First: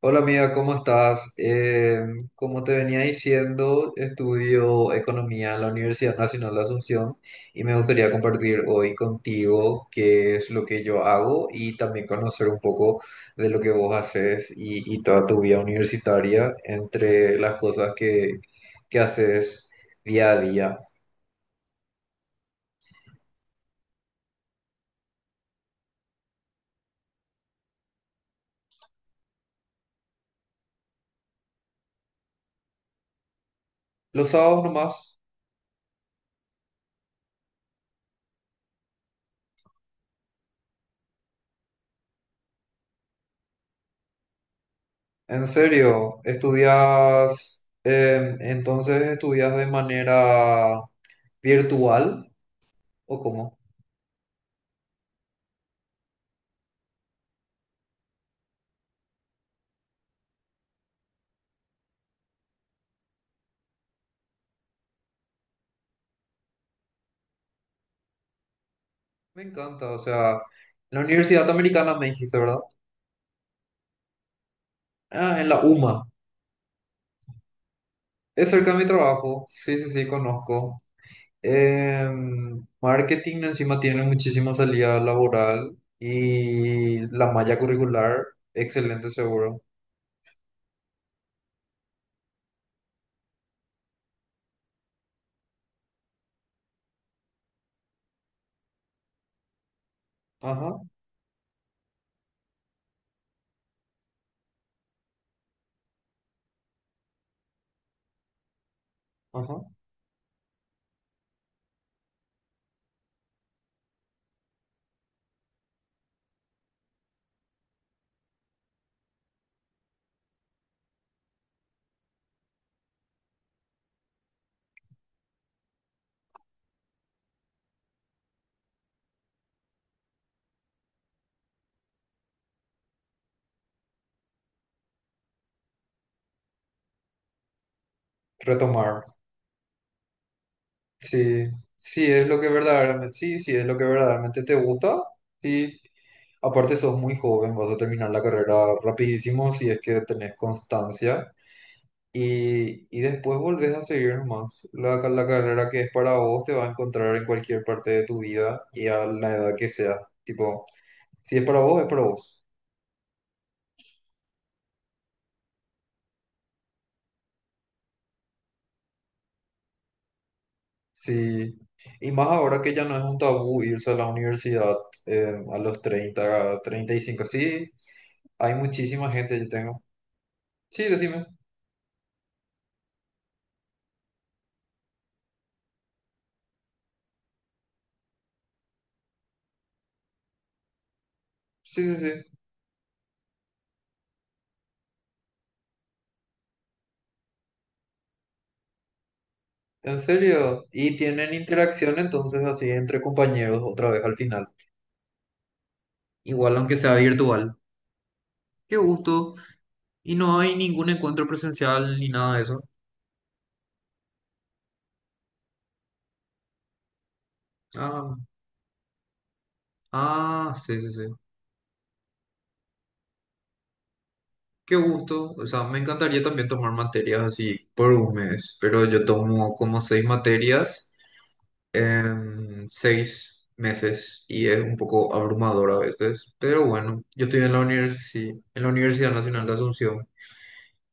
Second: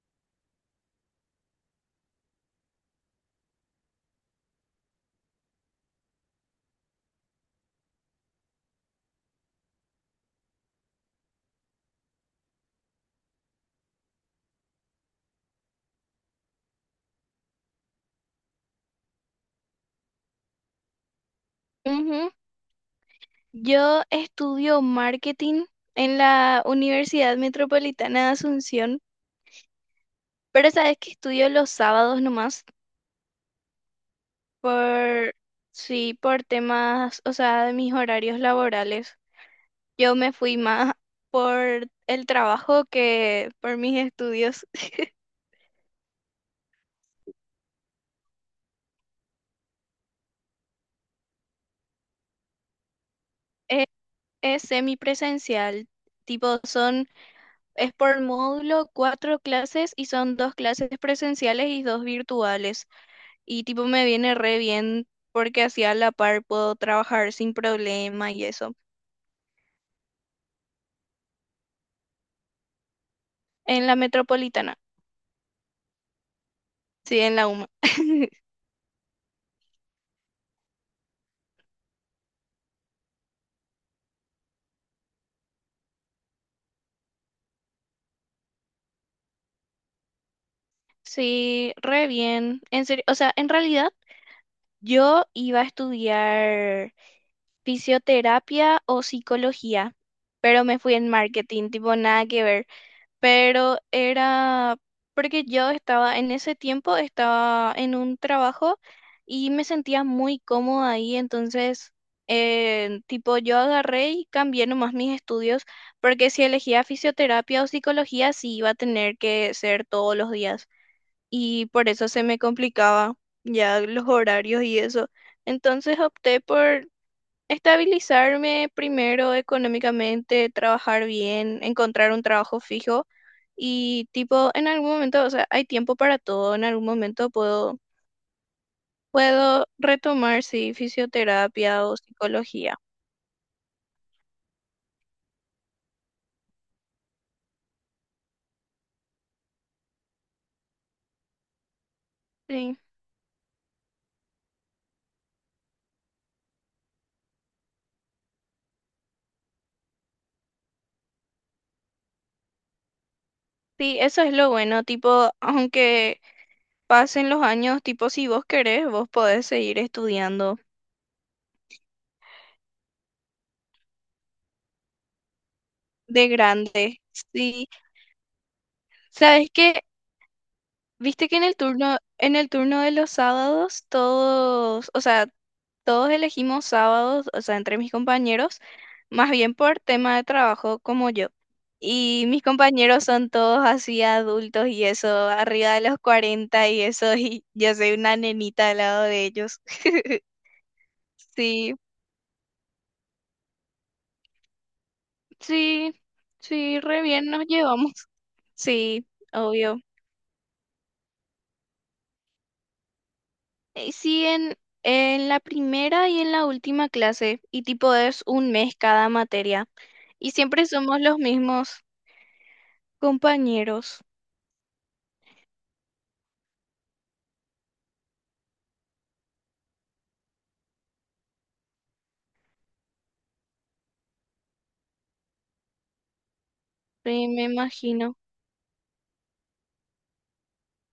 Hola amiga, ¿cómo estás? Como te venía diciendo, estudio economía en la Universidad Nacional de Asunción y me gustaría compartir hoy contigo qué es lo que yo hago y también conocer un poco de lo que vos haces y toda tu vida universitaria entre las cosas que haces día a día. Ujú. Yo estudio marketing en la Universidad Metropolitana de Asunción, pero sabes que estudio los sábados nomás Los sábados nomás, por, sí, por temas, o sea, de mis horarios laborales. Yo me fui más por el trabajo que por mis estudios. en serio, estudias, entonces estudias de manera virtual. ¿O cómo? Es, es semipresencial, tipo son, es por módulo 4 clases y son 2 clases presenciales y 2 virtuales. Y tipo me viene re bien porque así a la par puedo trabajar sin problema y eso. Me encanta, o sea, en la Universidad Americana me dijiste, ¿verdad? En la metropolitana, Ah, en la UMA. sí, en la UMA. Es cerca de mi trabajo. Sí, sí, sí, conozco. Marketing encima tiene muchísima salida laboral y la malla curricular, excelente seguro. Sí, re bien. En serio, o sea, en realidad yo iba a estudiar fisioterapia o psicología, pero Ajá, me fui en marketing, tipo nada que ver. Pero era porque yo estaba, en ese tiempo estaba en un trabajo y me ajá. sentía muy cómoda ahí, entonces, tipo, yo agarré y cambié nomás mis estudios, porque si elegía fisioterapia o psicología, sí iba a tener que ser todos los días y por eso se me complicaba ya los horarios y eso. Entonces opté por estabilizarme primero económicamente, trabajar bien, encontrar un trabajo fijo y tipo, en algún momento, o sea, hay tiempo para todo, en algún momento Retomar. puedo retomar, sí, Sí, fisioterapia o sí, es lo que psicología. verdaderamente, sí, sí, es lo que verdaderamente te gusta. Y aparte sos muy joven, vas a terminar la carrera rapidísimo si es que tenés constancia. Sí, Y después volvés a seguir nomás. La carrera que es para vos te va a encontrar en cualquier parte de tu vida y a la edad que sea. Tipo, si es para vos, es para vos. sí, eso es lo bueno, tipo, aunque pasen los años, tipo, si vos querés, vos podés seguir estudiando Sí. Y más ahora que ya no es un tabú irse a la universidad a los de 30, a treinta grande. y cinco Sí, Sí, hay muchísima gente, yo sabes tengo. que, Sí, decime. viste que en el turno de los sábados, todos, o sea, todos elegimos sábados, o sea, entre mis compañeros, más bien por tema de trabajo como yo. Sí, sí, sí. Y mis compañeros son todos así adultos y eso, arriba de los 40 y eso, y yo soy una nenita al lado de ellos. En serio. Y tienen Sí, interacción entonces así entre compañeros otra vez al final. sí, Igual aunque sí, sea re bien nos virtual. llevamos. Qué Sí, gusto. obvio. Y no hay ningún encuentro presencial ni nada de eso. Eh, Sí, en, en la primera y en la última clase, y tipo Ah, es un mes cada materia, y ah, siempre sí, sí, somos sí. los mismos compañeros. Qué gusto. O sea, me encantaría también tomar materias así por un mes, pero yo tomo como seis materias en 6 meses y es un poco abrumador a veces. Pero bueno, yo Sí, estoy me en la imagino. en la Universidad Nacional de Asunción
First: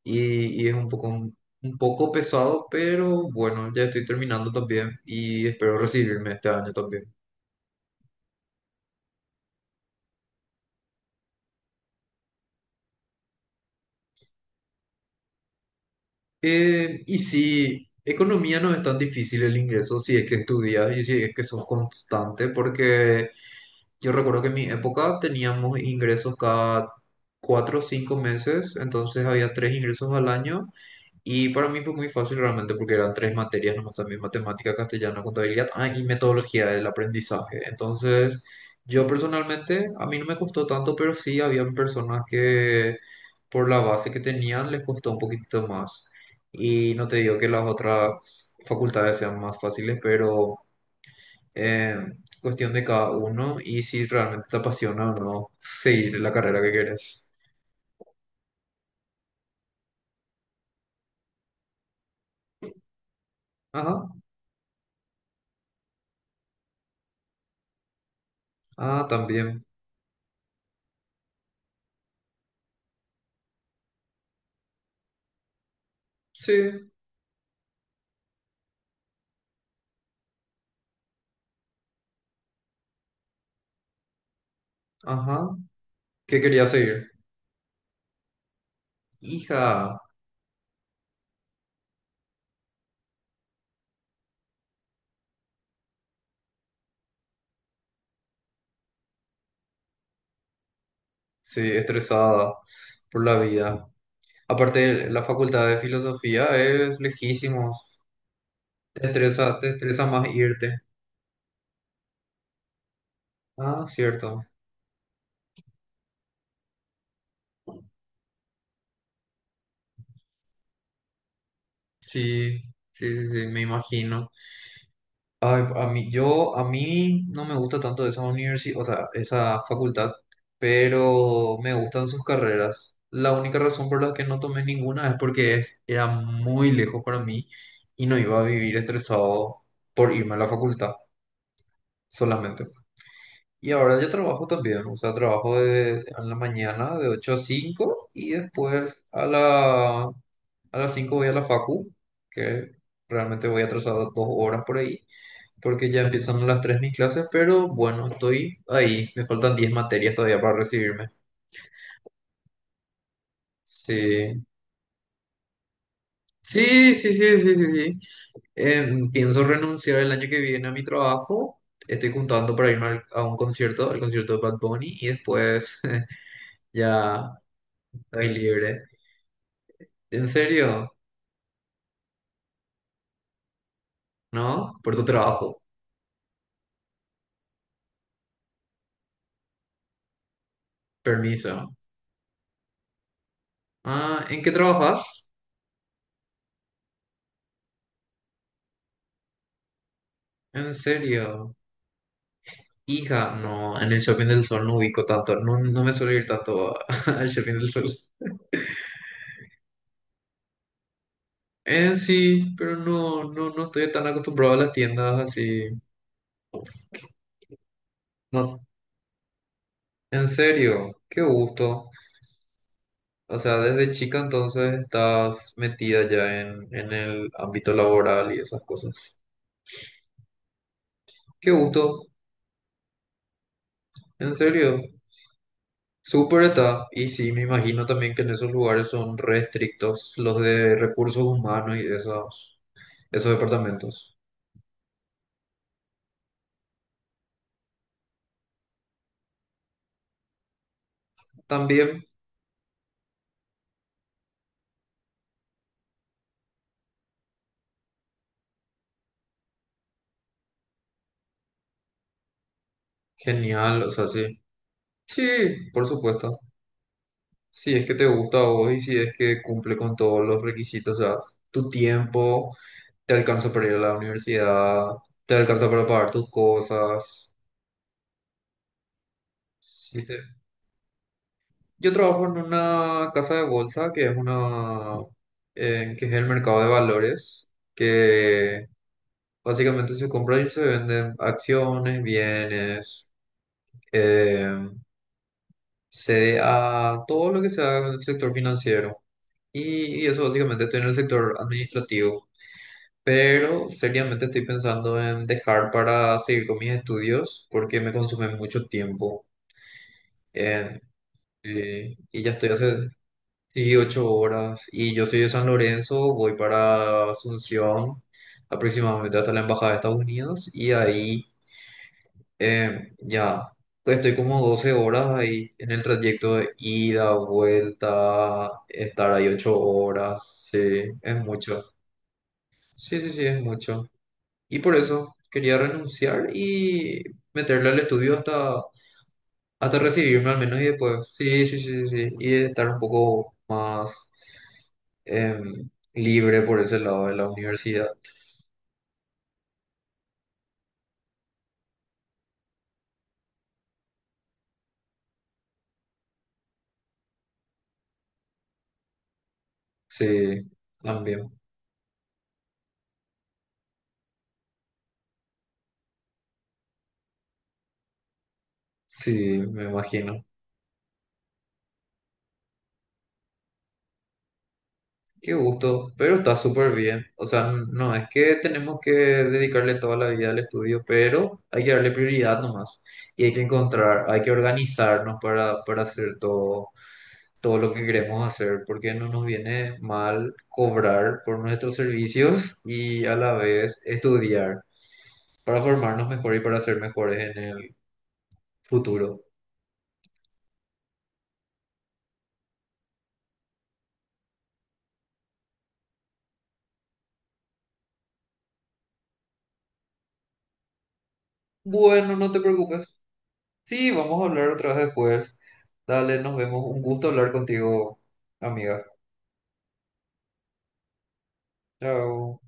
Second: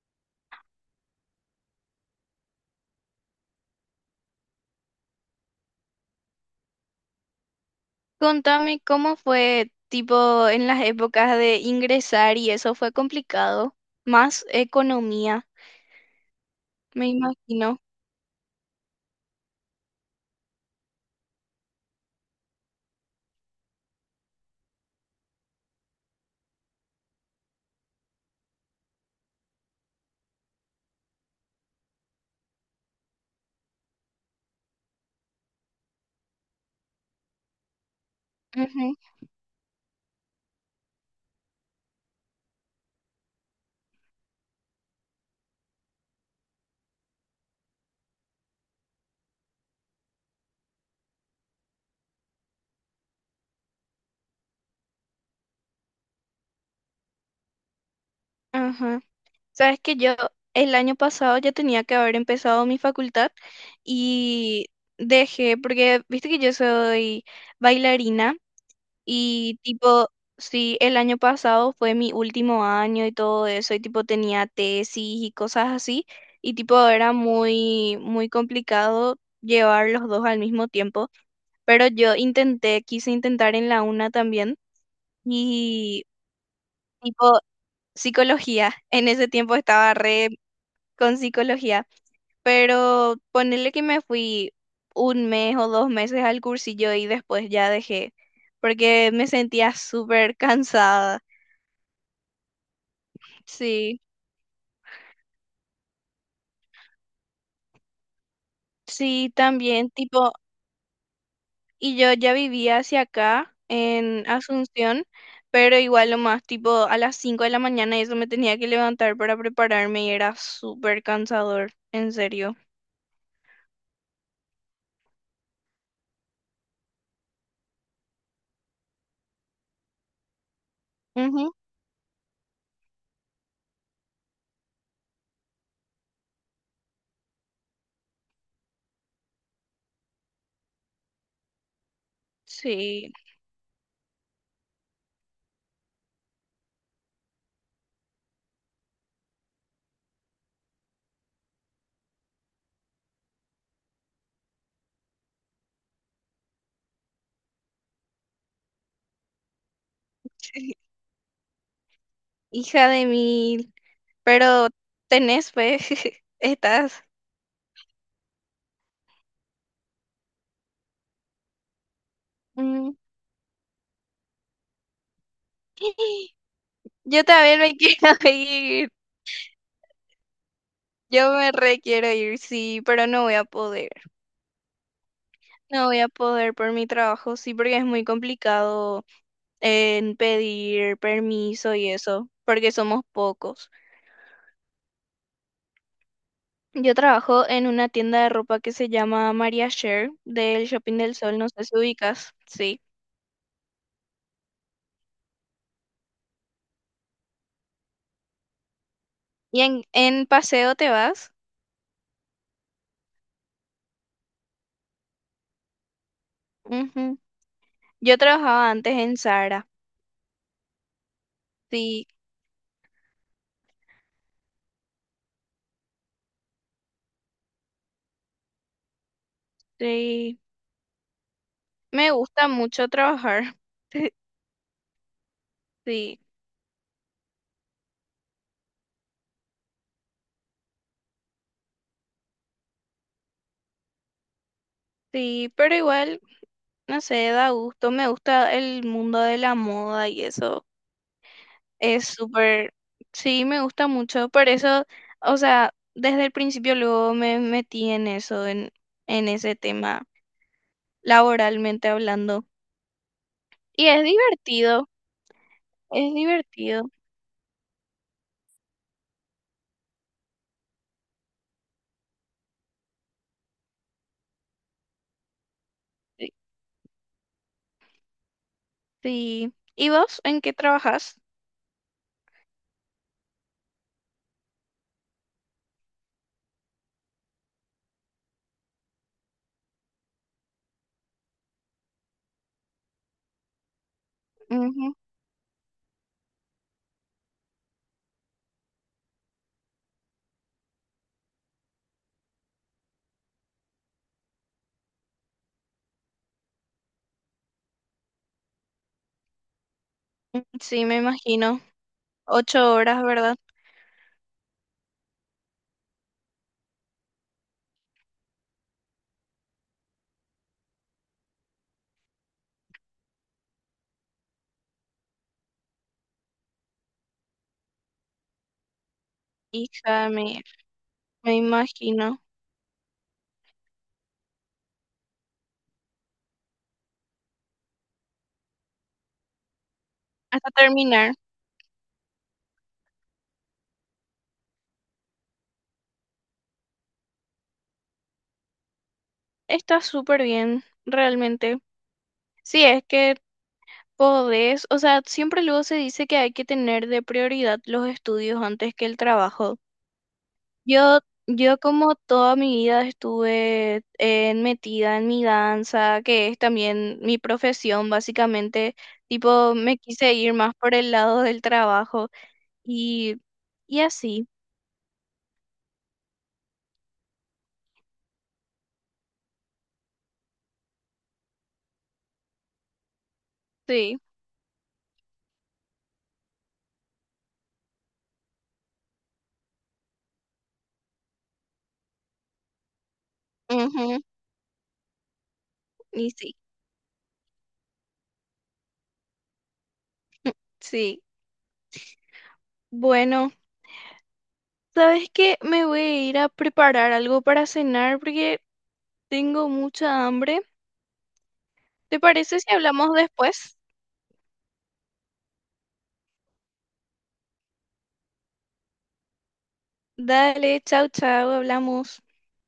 y es un poco pesado, pero bueno, ya estoy terminando también y espero recibirme este año también. Contame cómo fue, tipo, en las épocas de ingresar y eso fue complicado. Más economía, me Y imagino. sí, economía no es tan difícil el ingreso si es que estudias y si es que sos constante, porque yo recuerdo que en mi época teníamos ingresos cada 4 o 5 meses, entonces había tres ingresos al año y para mí fue muy fácil realmente porque eran tres materias nomás también, matemática, castellano, contabilidad, y metodología del aprendizaje. Entonces, Ujú, yo personalmente, a mí no me costó tanto, pero sí habían personas que por la base que tenían les costó un poquitito más. Y no te digo que las otras facultades sean más fáciles, pero eh, cuestión de cada uno y si realmente te apasiona o no seguir la carrera que quieres. ajá. Sabes que yo el año pasado ya tenía que haber empezado mi facultad Ajá, y dejé, porque viste que yo soy bailarina. ah, Y también. tipo, sí, el año pasado fue mi último año y todo eso, y tipo tenía tesis y cosas así, y tipo Sí, era muy, muy complicado llevar los dos al mismo tiempo, pero yo intenté, quise intentar en la una también, ajá. y ¿Qué quería seguir? tipo psicología, en ese tiempo estaba Hija, re con psicología, pero ponerle que me fui 1 mes o 2 meses al cursillo y después ya dejé, porque me sentía súper cansada. sí, estresada por la vida. Sí, Aparte, la facultad de filosofía es lejísimos. Sí, Te también, estresa más tipo, irte. y yo ya vivía hacia acá Ah, en cierto. Asunción, pero igual lo más, tipo, a las 5 de la mañana y eso me tenía que levantar para prepararme y era súper cansador, en serio. Sí, sí, sí, sí, me imagino. Ay, a mí, yo, a mí no me gusta tanto esa universidad, o sea, esa facultad, Ujú. pero me gustan sus carreras. La única razón por la que no tomé ninguna es porque era muy lejos para mí y no iba a vivir estresado por irme a la facultad solamente. Sí, Y ahora yo trabajo también, o sea, trabajo en la mañana de 8 a 5 y después a a las 5 voy a la facu, que realmente voy atrasado 2 horas por ahí, porque ya empiezan a las 3 mis clases, pero bueno, estoy ahí, me faltan 10 materias todavía para recibirme. hija de mil, Sí, pero tenés fe, sí, estás. sí, sí, sí, sí, sí. Pienso renunciar el año que viene a mi trabajo. Estoy juntando para irme Mm. a un concierto, al concierto de Bad Bunny, y después Yo ya también me estoy quiero libre. ir, ¿En serio? yo me re quiero ir, sí, pero no voy a poder, ¿No? Por tu trabajo. no voy a poder por mi trabajo, sí, porque es muy complicado en pedir Permiso. permiso y eso, porque somos pocos. Ah, ¿en qué trabajas? Yo trabajo en una tienda de ropa que se llama Maria Share del ¿En Shopping del Sol, no serio? sé si ubicas, sí. Hija, no, en el Shopping del Sol no ubico tanto. No, no me suelo ir tanto al Shopping del Sol. ¿Y en paseo te vas? En sí, pero no, no, no estoy tan acostumbrado a las tiendas así. Ujú. Yo No, trabajaba antes en Zara, en serio, qué gusto. sí, O sea, desde chica entonces estás metida ya en, el ámbito laboral y esas cosas. sí. Qué gusto, Me gusta mucho trabajar, en serio. sí, Súper está, y sí, me imagino también que en esos lugares son restrictos los de recursos humanos y esos departamentos. sí, pero igual, no sé, da gusto, me gusta el mundo de la moda y eso. También, Es súper, sí, me gusta mucho. Por eso, o sea, desde el principio luego me metí en eso, en ese tema, laboralmente hablando. genial, Y o es sea, sí. divertido, Sí, por es supuesto. divertido. Si es que te gusta a vos y si es que cumple con todos los requisitos, o sea, tu tiempo, te alcanza para ir a la universidad, te alcanza para pagar tus Sí, cosas. sí. ¿Y Sí, vos te... en qué trabajas? Yo trabajo en una casa de bolsa que es una, que es el mercado de valores, que básicamente se compran y se venden acciones, bienes, eh, Ujú. CDA, todo lo que sea en el sector financiero. Y eso básicamente estoy en el sector administrativo. Pero seriamente estoy pensando en dejar para seguir con mis estudios porque me consume mucho tiempo. Eh, Sí, me imagino. y ya estoy Ocho hace. horas, ¿verdad? Sí, 8 horas. Y yo soy de San Lorenzo, voy para Asunción, aproximadamente hasta la Embajada de Estados Unidos, y ahí ya estoy como 12 horas ahí en el trayecto de ida, vuelta, estar ahí ocho Hija, horas. me, Sí, es me mucho. imagino. Sí, sí, sí, es mucho. Y por eso quería renunciar y meterle al estudio hasta recibirme al Hasta menos y después, terminar. sí, sí, sí, sí, sí, y estar un poco más em, libre por ese lado de la universidad. Está súper bien, realmente. Sí, es que podés, o sea, siempre luego se dice que hay que tener de prioridad los estudios antes que el trabajo. Sí, Yo, también, yo como toda mi vida estuve metida en mi danza, que es también mi profesión, básicamente, sí, tipo, me me quise imagino. ir más por el lado del trabajo y, y así, Qué gusto, pero está súper bien. O sea, no es que tenemos que dedicarle toda la vida al estudio, pero hay que darle prioridad nomás. Y hay que sí, encontrar, hay que organizarnos para hacer todo lo que queremos hacer, porque no nos viene mal cobrar por nuestros servicios y a la vez ujú, estudiar para formarnos y mejor sí, y para ser mejores en el futuro. sí. Bueno, ¿sabes qué? Me voy a ir a preparar algo para cenar porque tengo mucha hambre. ¿Te Bueno, no parece te si preocupes. hablamos después? Sí, vamos a hablar otra vez después. Dale, nos vemos. Un gusto hablar contigo, amiga. Dale, chau, chau, hablamos. Chao.